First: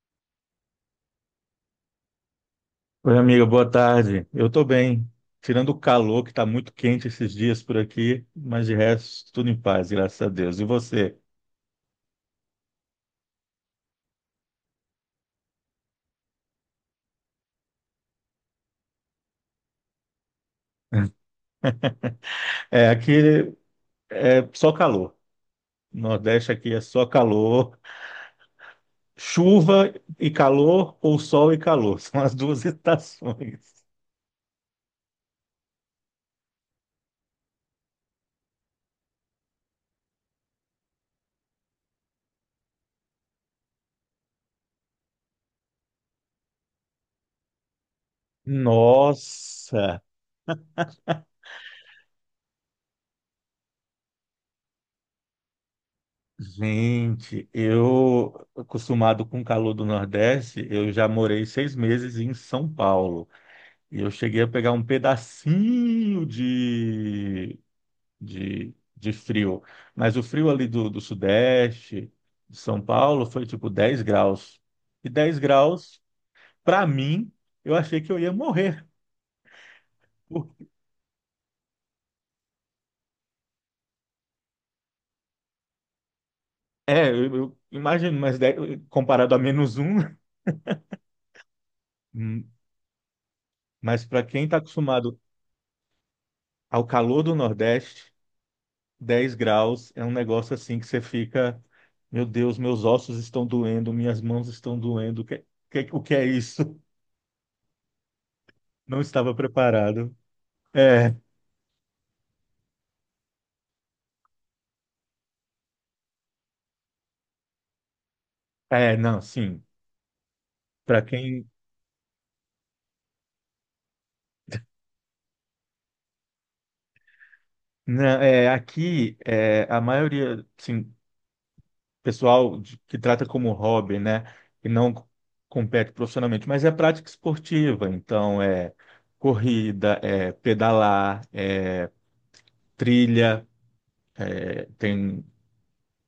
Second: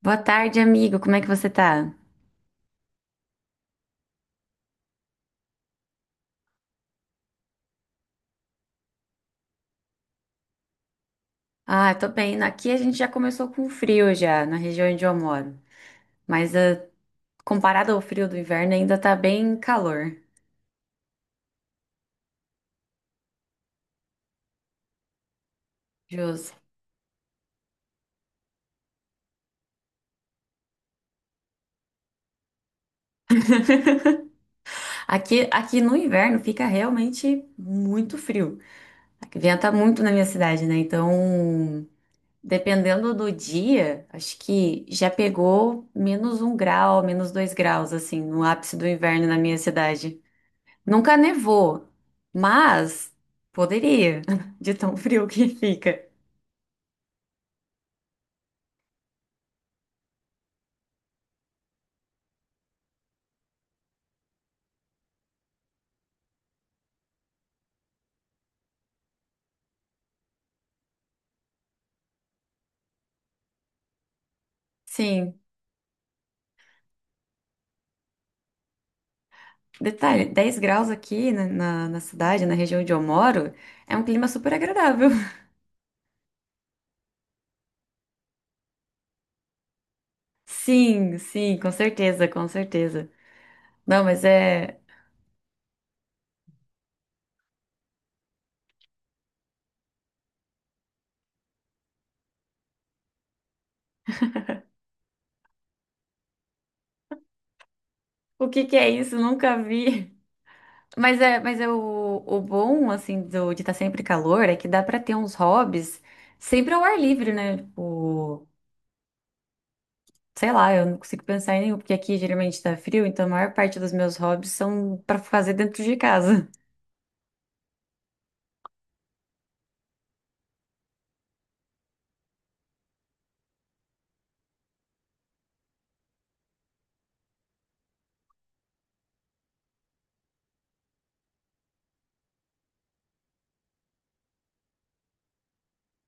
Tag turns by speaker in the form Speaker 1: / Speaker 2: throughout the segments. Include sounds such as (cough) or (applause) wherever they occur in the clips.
Speaker 1: Boa tarde, amigo. Como é que você tá?
Speaker 2: Oi, amiga, boa tarde. Eu tô bem. Tirando o calor, que tá muito quente esses dias por aqui, mas de resto, tudo em paz, graças a Deus. E você?
Speaker 1: Ah, eu tô bem. Aqui a gente já começou com frio já, na região onde eu moro. Mas comparado ao frio do inverno, ainda tá bem calor.
Speaker 2: (laughs) É, aqui é só calor. Nordeste
Speaker 1: Justo.
Speaker 2: aqui é só calor. Chuva e calor, ou sol e calor. (laughs) São as duas (laughs) estações.
Speaker 1: Aqui no inverno fica realmente muito frio. Aqui venta muito na minha cidade, né? Então, dependendo do dia, acho que já pegou -1 grau, -2 graus, assim, no ápice do inverno na minha
Speaker 2: Nossa,
Speaker 1: cidade. Nunca nevou, mas poderia, (laughs) de tão frio que fica.
Speaker 2: gente, eu, acostumado com o calor do Nordeste, eu já morei 6 meses em São Paulo. E eu cheguei a pegar um pedacinho de frio. Mas o frio ali do Sudeste, de São Paulo, foi tipo 10 graus. E 10
Speaker 1: Sim,
Speaker 2: graus, para mim, eu achei que eu ia morrer.
Speaker 1: detalhe,
Speaker 2: Por-
Speaker 1: 10 graus aqui na cidade, na região onde eu moro, é um clima super agradável. (laughs)
Speaker 2: É, eu imagino, mas 10 comparado a -1. (laughs)
Speaker 1: Sim, sim, com certeza, com
Speaker 2: Hum.
Speaker 1: certeza. Não,
Speaker 2: Mas
Speaker 1: mas
Speaker 2: para quem está
Speaker 1: é.
Speaker 2: acostumado ao calor do Nordeste, 10 graus é um negócio assim que você fica, meu Deus, meus ossos estão doendo, minhas mãos estão doendo. O que, o que é isso?
Speaker 1: O que que é
Speaker 2: Não
Speaker 1: isso?
Speaker 2: estava
Speaker 1: Nunca vi.
Speaker 2: preparado.
Speaker 1: (laughs)
Speaker 2: É,
Speaker 1: Mas é o bom, assim, de estar sempre calor é que dá pra ter uns hobbies sempre ao ar livre, né? Tipo,
Speaker 2: é, não, sim.
Speaker 1: sei lá, eu não
Speaker 2: Para
Speaker 1: consigo
Speaker 2: quem,
Speaker 1: pensar em nenhum, porque aqui geralmente tá frio, então a maior parte dos meus hobbies são pra fazer dentro de casa.
Speaker 2: não, é, aqui é, a maioria, sim, pessoal que trata como hobby, né, e não compete profissionalmente, mas é prática esportiva. Então é corrida, é pedalar, é trilha,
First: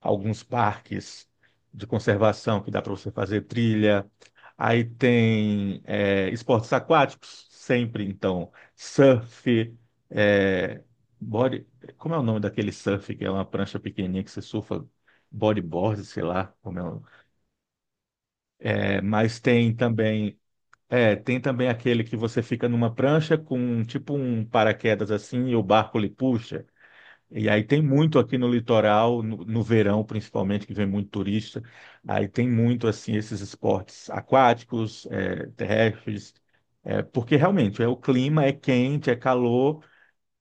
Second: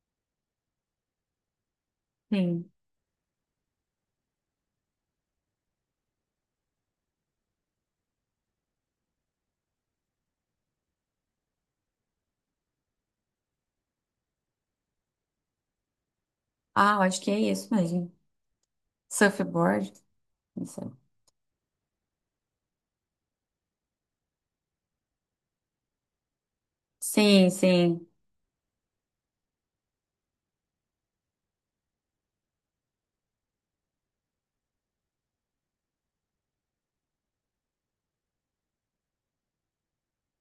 Speaker 2: alguns parques de
Speaker 1: (laughs)
Speaker 2: conservação
Speaker 1: Sim.
Speaker 2: que dá para você fazer trilha. Aí tem é, esportes aquáticos, sempre então, surf, é, body. Como é o nome daquele surf que é uma prancha pequenininha que você surfa? Bodyboard, sei lá como é.
Speaker 1: Ah, eu acho que é isso mesmo.
Speaker 2: É, mas tem
Speaker 1: Surfboard?
Speaker 2: também.
Speaker 1: Não sei.
Speaker 2: É, tem também aquele que você fica numa prancha com tipo um paraquedas assim e o barco lhe puxa. E
Speaker 1: Sim,
Speaker 2: aí tem
Speaker 1: sim.
Speaker 2: muito aqui no litoral, no verão principalmente, que vem muito turista. Aí tem muito assim esses esportes aquáticos, é, terrestres, é, porque realmente é o clima é quente, é calor,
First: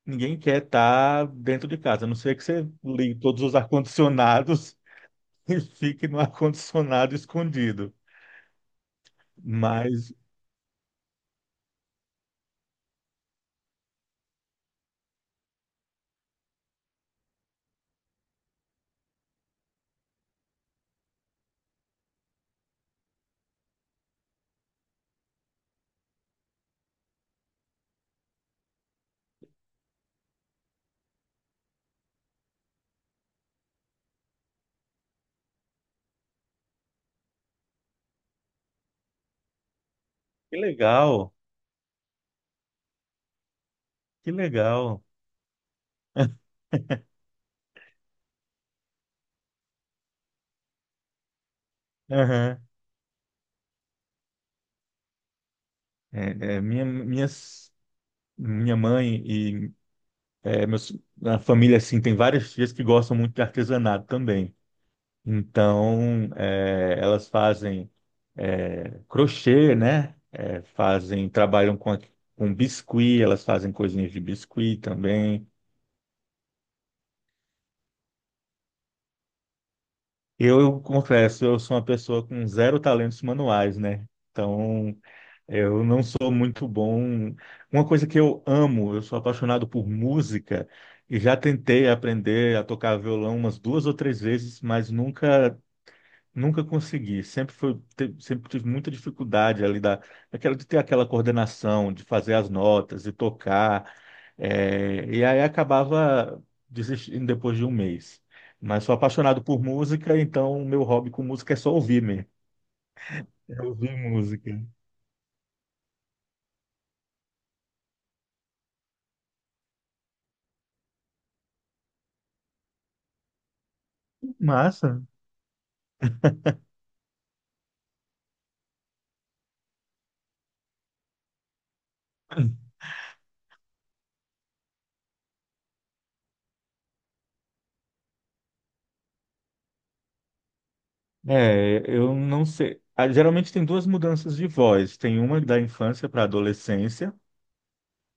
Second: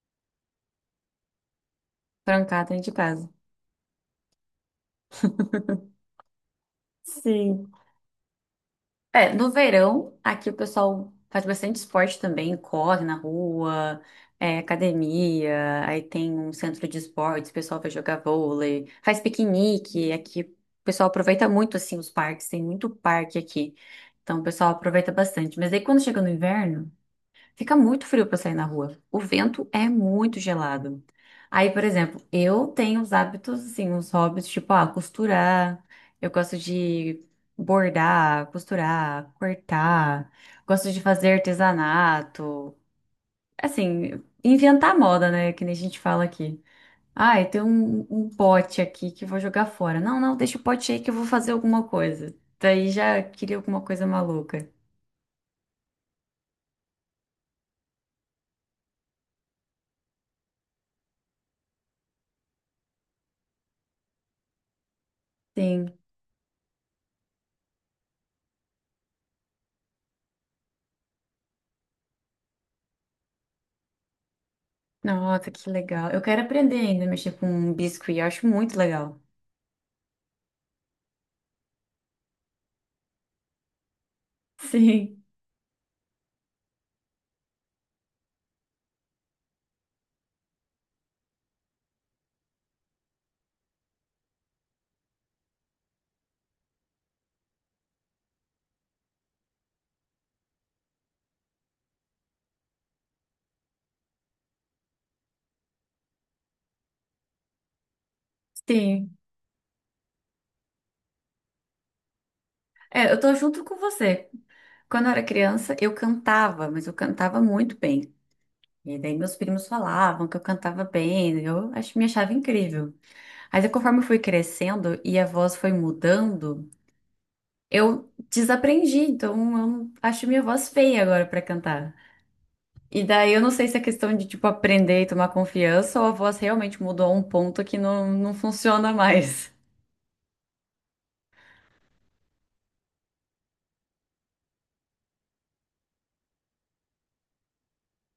Speaker 2: ninguém quer estar dentro de casa. A não ser que
Speaker 1: Trancar
Speaker 2: você
Speaker 1: dentro de
Speaker 2: ligue
Speaker 1: casa.
Speaker 2: todos os ar-condicionados (laughs) e fique no ar-condicionado
Speaker 1: Sim.
Speaker 2: escondido.
Speaker 1: É, no
Speaker 2: Mas
Speaker 1: verão, aqui o pessoal faz bastante esporte também, corre na rua, é, academia, aí tem um centro de esportes, o pessoal vai jogar vôlei, faz piquenique, aqui o pessoal aproveita muito, assim, os parques, tem muito parque aqui, então o pessoal aproveita bastante, mas aí quando chega no inverno, fica muito frio para sair na rua. O vento é muito gelado. Aí, por exemplo, eu tenho os hábitos, assim, os hobbies, tipo, ah, costurar. Eu gosto de bordar, costurar, cortar.
Speaker 2: que
Speaker 1: Gosto de
Speaker 2: legal,
Speaker 1: fazer artesanato. Assim,
Speaker 2: que
Speaker 1: inventar
Speaker 2: legal.
Speaker 1: moda, né? Que nem a gente fala aqui.
Speaker 2: (laughs)
Speaker 1: Ah, tem um pote aqui que eu vou jogar fora. Não, não, deixa o pote aí que eu vou fazer alguma coisa.
Speaker 2: Aham.
Speaker 1: Daí já queria alguma coisa maluca.
Speaker 2: É, é, minha mãe e É, meus, a família, assim, tem várias tias que gostam muito de artesanato também.
Speaker 1: Sim.
Speaker 2: Então, é, elas fazem é, crochê, né? É, fazem, trabalham com, com biscuit, elas fazem coisinhas de biscuit também.
Speaker 1: Nossa, que legal. Eu quero aprender ainda a mexer com biscuit, eu acho muito legal.
Speaker 2: Eu confesso, eu sou uma pessoa com zero talentos manuais, né? Então,
Speaker 1: Sim,
Speaker 2: eu não sou muito bom. Uma coisa que eu amo, eu sou apaixonado por música e já tentei aprender a tocar violão umas 2 ou 3 vezes, mas nunca consegui, sempre tive muita dificuldade ali daquela, de ter aquela coordenação, de fazer as notas e tocar, é, e aí acabava desistindo depois de 1 mês. Mas sou
Speaker 1: sim.
Speaker 2: apaixonado por música, então o meu hobby com música é só ouvir mesmo,
Speaker 1: É, eu tô
Speaker 2: é
Speaker 1: junto com
Speaker 2: ouvir
Speaker 1: você.
Speaker 2: música.
Speaker 1: Quando eu era criança, eu cantava, mas eu cantava muito bem. E daí meus primos falavam que eu cantava bem, eu acho, me achava incrível. Mas aí conforme eu fui crescendo
Speaker 2: Massa.
Speaker 1: e a voz foi mudando, eu desaprendi, então eu não- acho minha voz feia agora pra cantar. E daí eu não sei se é questão de, tipo, aprender e tomar confiança ou a voz realmente mudou a um ponto que não, não funciona mais.
Speaker 2: É, eu não sei. Ah, geralmente tem duas mudanças de voz, tem uma da infância para a adolescência,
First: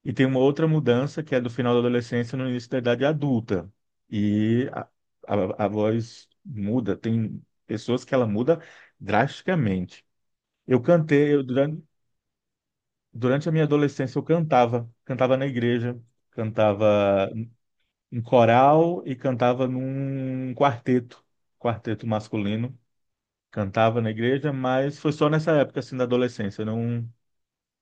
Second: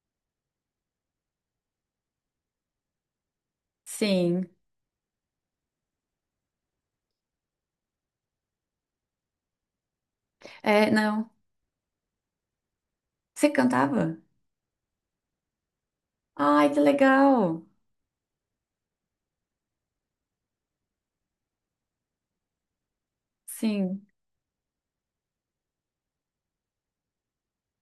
Speaker 2: e tem uma outra mudança que é do final da adolescência no início da idade adulta.
Speaker 1: Sim.
Speaker 2: E a voz muda, tem pessoas que ela muda drasticamente. Eu
Speaker 1: É, não.
Speaker 2: cantei, eu, durante,
Speaker 1: Você
Speaker 2: durante a minha
Speaker 1: cantava?
Speaker 2: adolescência eu cantava, cantava na igreja,
Speaker 1: Ai, que
Speaker 2: cantava
Speaker 1: legal.
Speaker 2: em coral e cantava num quarteto, quarteto masculino. Cantava
Speaker 1: Sim.
Speaker 2: na igreja, mas foi só nessa época assim da adolescência, eu não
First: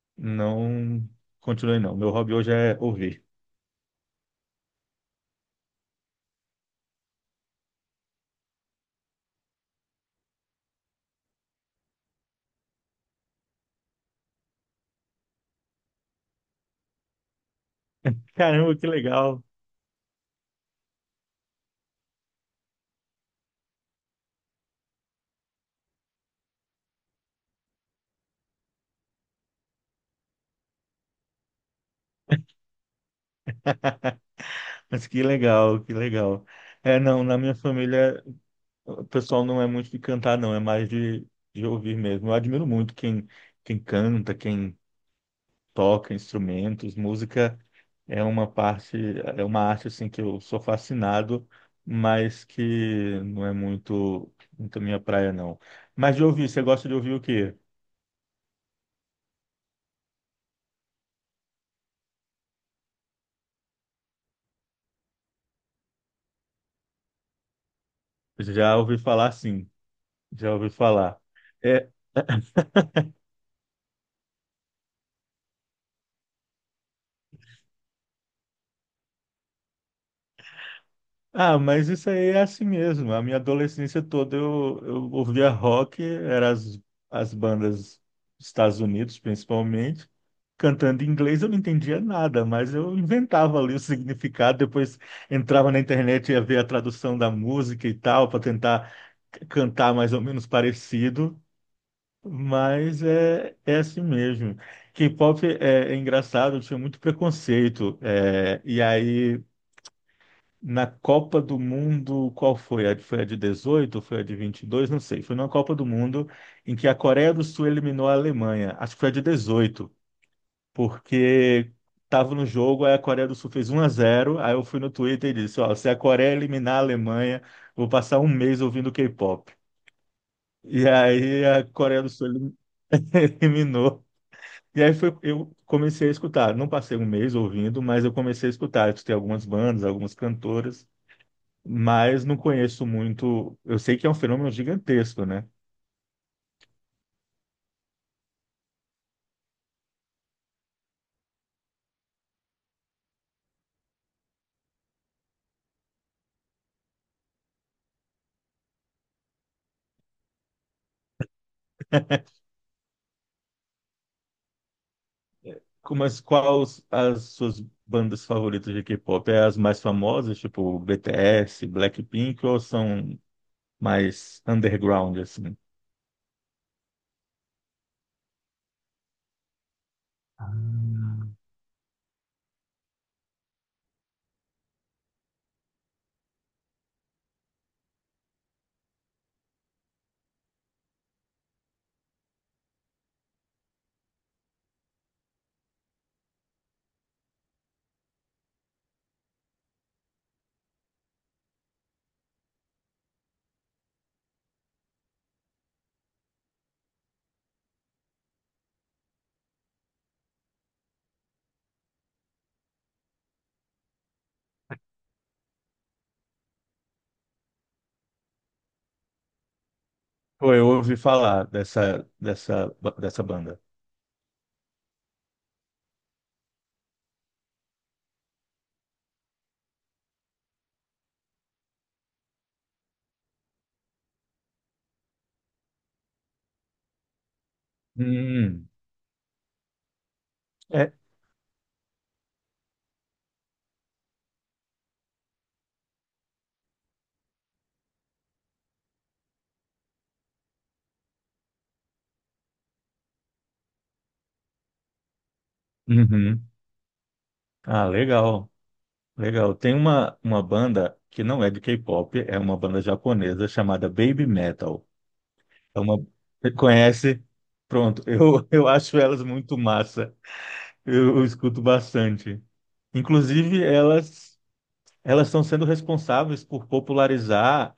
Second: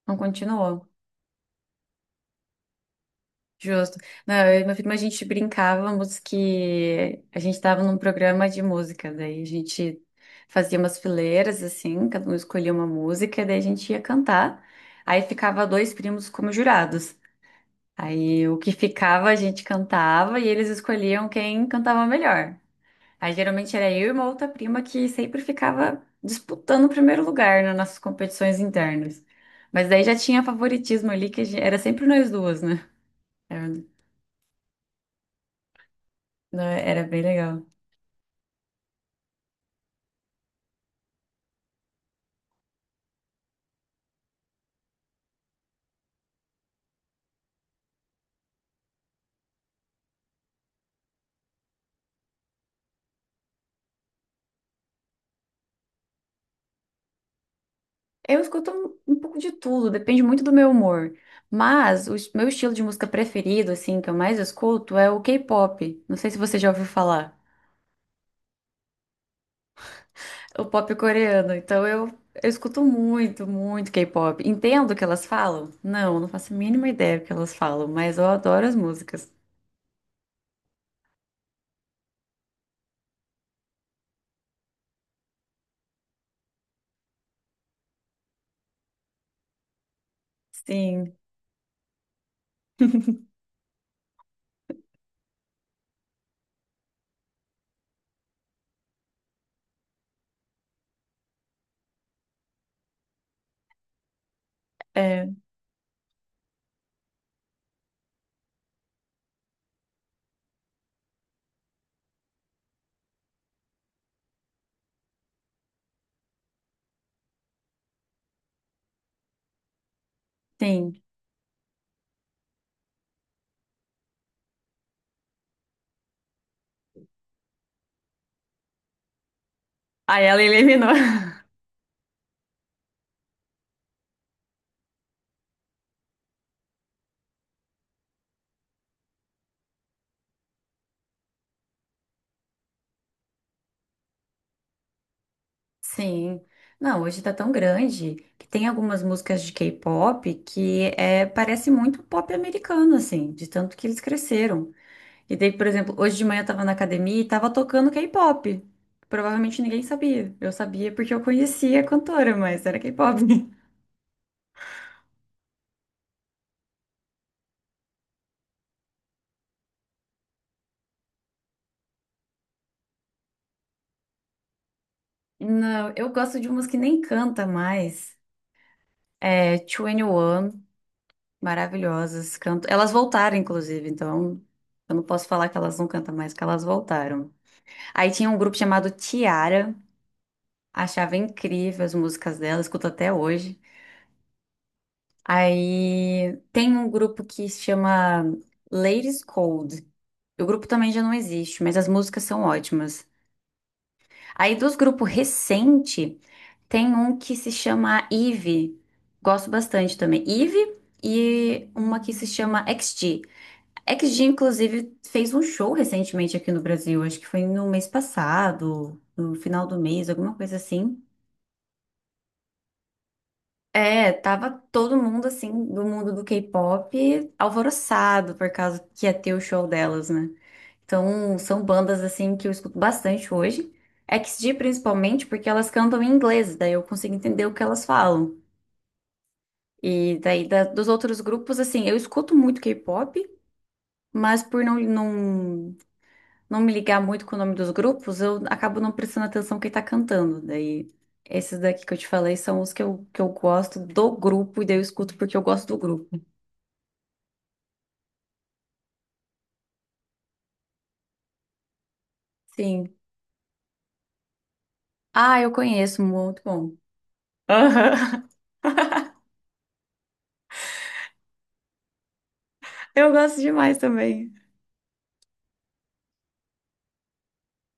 Speaker 1: Não continuou.
Speaker 2: não continuei não. Meu hobby hoje é ouvir.
Speaker 1: Justo. Não, eu e meu filho, mas a gente brincávamos que a gente estava num programa de música, daí a gente fazia umas fileiras assim, cada um escolhia uma música, daí a gente ia cantar. Aí ficava dois primos como jurados. Aí o que
Speaker 2: Caramba, que
Speaker 1: ficava a
Speaker 2: legal.
Speaker 1: gente cantava e eles escolhiam quem cantava melhor. Aí geralmente era eu e uma outra prima que sempre ficava disputando o primeiro lugar, né, nas nossas competições internas. Mas daí já tinha favoritismo ali, era sempre nós duas, né? Era,
Speaker 2: (laughs) Mas que legal, que legal.
Speaker 1: né,
Speaker 2: É,
Speaker 1: era bem
Speaker 2: não, na minha
Speaker 1: legal.
Speaker 2: família o pessoal não é muito de cantar, não, é mais de ouvir mesmo. Eu admiro muito quem canta, quem toca instrumentos, música é uma parte, é uma arte assim que eu sou fascinado, mas que não é muito, muito minha praia, não. Mas de ouvir, você gosta de ouvir o quê?
Speaker 1: Eu escuto um pouco de tudo, depende muito do meu humor. Mas meu estilo de música preferido, assim, que eu mais escuto é o K-pop. Não sei se você já ouviu falar.
Speaker 2: Já ouvi falar, sim, já
Speaker 1: O
Speaker 2: ouvi
Speaker 1: pop
Speaker 2: falar.
Speaker 1: coreano. Então
Speaker 2: É,
Speaker 1: eu escuto muito, muito K-pop. Entendo o que elas falam? Não, não faço a mínima ideia do que elas falam, mas eu adoro as músicas.
Speaker 2: ah, mas isso aí é assim mesmo. A minha adolescência toda eu ouvia rock, eram as bandas dos Estados Unidos, principalmente, cantando em
Speaker 1: Sim,
Speaker 2: inglês. Eu não entendia nada, mas eu inventava ali o significado. Depois entrava na internet e ia ver a tradução da música e tal, para tentar cantar mais ou menos parecido. Mas é, é assim mesmo.
Speaker 1: é,
Speaker 2: K-pop é engraçado, eu tinha muito preconceito. E aí. Na Copa do Mundo, qual foi? Foi a de 18? Foi a de 22? Não sei. Foi numa Copa do Mundo em que a Coreia do Sul eliminou a Alemanha. Acho que foi a de 18,
Speaker 1: sim.
Speaker 2: porque estava no jogo, aí a Coreia do Sul fez 1 a 0. Aí eu fui no Twitter e disse, ó, se a Coreia eliminar a Alemanha, vou passar 1 mês ouvindo K-pop.
Speaker 1: Aí ela
Speaker 2: E
Speaker 1: eliminou. (laughs)
Speaker 2: aí a Coreia do Sul (laughs) eliminou. E aí foi, eu comecei a escutar. Não passei 1 mês ouvindo, mas eu comecei a escutar. Eu escutei algumas bandas, algumas cantoras. Mas não conheço muito. Eu sei que é um fenômeno gigantesco, né?
Speaker 1: Sim. Não, hoje tá tão grande que tem algumas músicas de K-pop que é, parece muito pop americano, assim, de tanto que eles cresceram. E daí, por exemplo, hoje de manhã eu tava na academia e tava tocando K-pop. Provavelmente ninguém sabia. Eu sabia porque eu conhecia a cantora, mas era K-pop. (laughs)
Speaker 2: Mas quais as suas bandas favoritas de K-pop? É as mais famosas, tipo BTS, Blackpink, ou são mais underground, assim?
Speaker 1: Não, eu gosto de umas que nem canta mais. É, 21,
Speaker 2: Ah.
Speaker 1: Maravilhosas. Canto... Elas voltaram, inclusive, então eu não posso falar que elas não cantam mais, que elas voltaram. Aí tinha um grupo chamado Tiara, achava incrível as músicas dela, escuto até hoje. Aí tem um grupo que se chama Ladies Cold. O grupo também já não existe, mas as músicas são ótimas. Aí dos grupos recente, tem um que se chama Eve. Gosto bastante também. Eve e uma que se chama XG. XG, inclusive, fez um show recentemente aqui no Brasil. Acho que foi no mês passado, no final do mês, alguma
Speaker 2: Pô,
Speaker 1: coisa
Speaker 2: eu ouvi
Speaker 1: assim.
Speaker 2: falar dessa banda.
Speaker 1: É, tava todo mundo, assim, do mundo do K-pop alvoroçado por causa que ia ter o show delas, né? Então, são bandas, assim, que eu escuto bastante hoje. XG, principalmente, porque elas cantam em inglês, daí eu consigo entender o que elas falam.
Speaker 2: Hum,
Speaker 1: E daí, dos
Speaker 2: é.
Speaker 1: outros grupos, assim, eu escuto muito K-pop, mas por não me ligar muito com o nome dos grupos, eu acabo não prestando atenção quem tá cantando. Daí, esses daqui que eu te falei são os que que eu gosto do grupo, e daí eu escuto porque eu gosto do grupo.
Speaker 2: Uhum. Ah, legal, legal. Tem uma banda que não é de K-pop, é uma banda
Speaker 1: Sim.
Speaker 2: japonesa chamada Baby Metal.
Speaker 1: Ah, eu
Speaker 2: É
Speaker 1: conheço,
Speaker 2: uma...
Speaker 1: muito bom.
Speaker 2: Conhece? Pronto,
Speaker 1: Aham.
Speaker 2: eu, (laughs) eu acho elas
Speaker 1: (laughs)
Speaker 2: muito massa. Eu escuto bastante.
Speaker 1: Eu gosto
Speaker 2: Inclusive,
Speaker 1: demais
Speaker 2: elas
Speaker 1: também.
Speaker 2: elas estão sendo responsáveis por popularizar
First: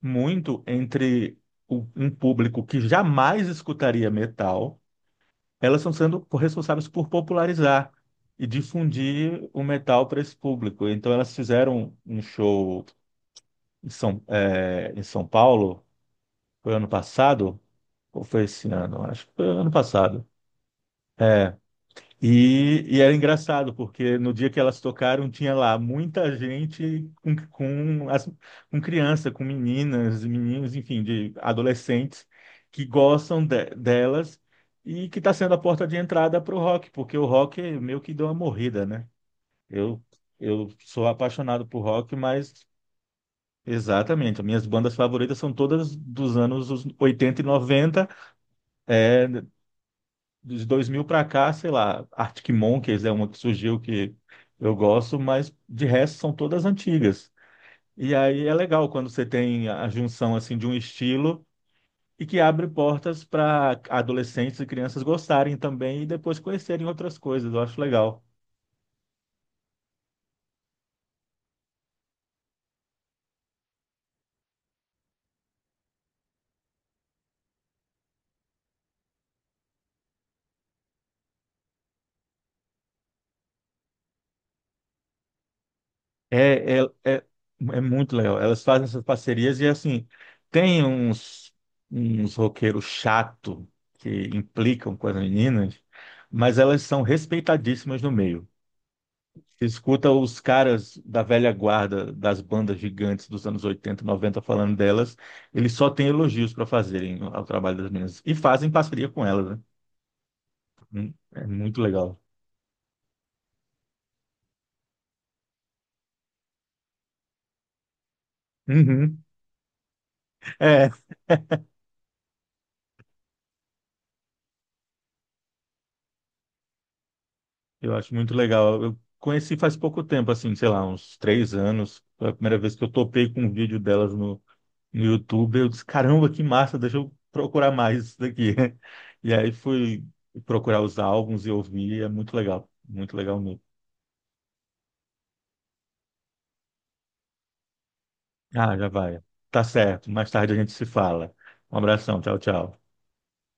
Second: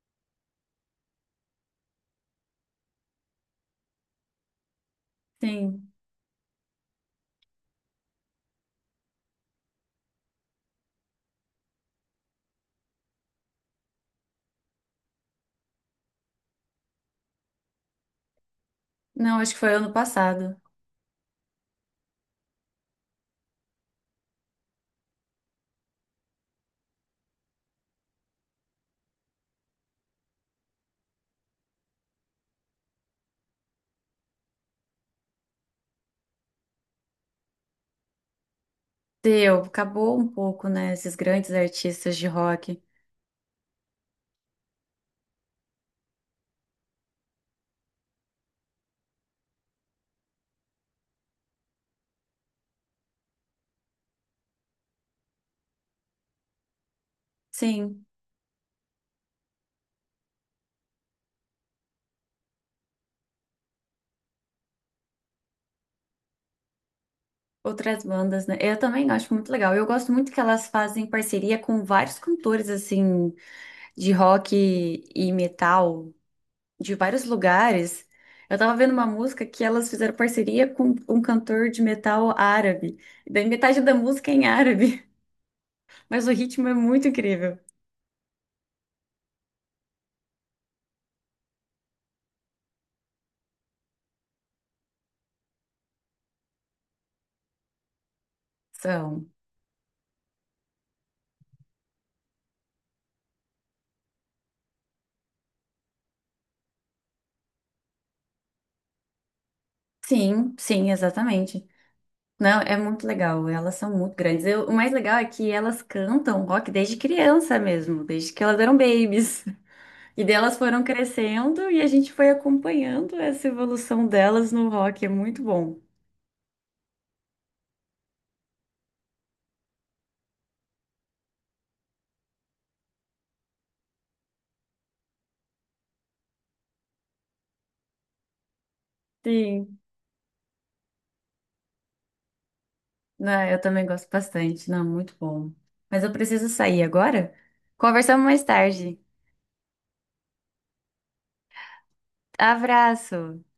Speaker 2: muito entre um público que jamais escutaria metal. Elas
Speaker 1: Sim.
Speaker 2: estão sendo responsáveis por popularizar e difundir o metal para esse público. Então, elas fizeram um show em São, em São Paulo, foi ano passado, ou foi esse ano? Acho que
Speaker 1: Não,
Speaker 2: foi
Speaker 1: acho que
Speaker 2: ano
Speaker 1: foi ano
Speaker 2: passado.
Speaker 1: passado.
Speaker 2: É, e era engraçado, porque no dia que elas tocaram, tinha lá muita gente com, com criança, com meninas, e meninos, enfim, de adolescentes que gostam delas e que está sendo a porta de entrada para o rock, porque o rock meio que deu uma morrida, né?
Speaker 1: Deu,
Speaker 2: Eu,
Speaker 1: acabou um pouco,
Speaker 2: eu
Speaker 1: né?
Speaker 2: sou
Speaker 1: Esses grandes
Speaker 2: apaixonado por rock,
Speaker 1: artistas de
Speaker 2: mas
Speaker 1: rock.
Speaker 2: exatamente, as minhas bandas favoritas são todas dos anos 80 e 90, de 2000 para cá, sei lá, Arctic Monkeys é uma que surgiu que eu gosto, mas de resto são todas antigas.
Speaker 1: Sim,
Speaker 2: E aí é legal quando você tem a junção assim de um estilo e que abre portas para adolescentes e crianças gostarem também e depois conhecerem outras coisas. Eu acho
Speaker 1: outras
Speaker 2: legal.
Speaker 1: bandas, né? Eu também acho muito legal. Eu gosto muito que elas fazem parceria com vários cantores, assim, de rock e metal de vários lugares. Eu tava vendo uma música que elas fizeram parceria com um cantor de metal árabe. E daí metade da música é em árabe, (laughs) mas o ritmo é
Speaker 2: É, é,
Speaker 1: muito
Speaker 2: é,
Speaker 1: incrível.
Speaker 2: é muito legal. Elas fazem essas parcerias e assim tem uns roqueiros chato que implicam com as meninas, mas elas são respeitadíssimas no meio.
Speaker 1: São.
Speaker 2: Você escuta os caras da velha guarda das bandas gigantes dos anos 80 90 falando delas, eles só têm elogios para fazerem ao trabalho das meninas. E fazem parceria com elas, né?
Speaker 1: Sim, sim,
Speaker 2: É
Speaker 1: exatamente.
Speaker 2: muito legal.
Speaker 1: Não, é muito legal. Elas são muito grandes. O mais legal é que elas cantam rock desde criança mesmo, desde que elas eram
Speaker 2: Uhum.
Speaker 1: babies. E delas foram
Speaker 2: É,
Speaker 1: crescendo e a gente foi acompanhando essa evolução delas no rock. É muito bom.
Speaker 2: eu acho muito legal. Eu conheci faz pouco tempo, assim, sei lá, uns 3 anos. Foi a primeira vez que eu topei com um vídeo delas no YouTube. Eu disse, caramba, que massa, deixa eu procurar mais isso daqui. (laughs) E aí
Speaker 1: Sim.
Speaker 2: fui procurar os álbuns e ouvir, é muito legal
Speaker 1: Ah, eu
Speaker 2: mesmo.
Speaker 1: também gosto bastante. Não, muito bom. Mas eu preciso sair agora. Conversamos mais
Speaker 2: Ah, já
Speaker 1: tarde.
Speaker 2: vai. Tá certo. Mais tarde a gente se fala. Um abração. Tchau, tchau.
Speaker 1: Abraço!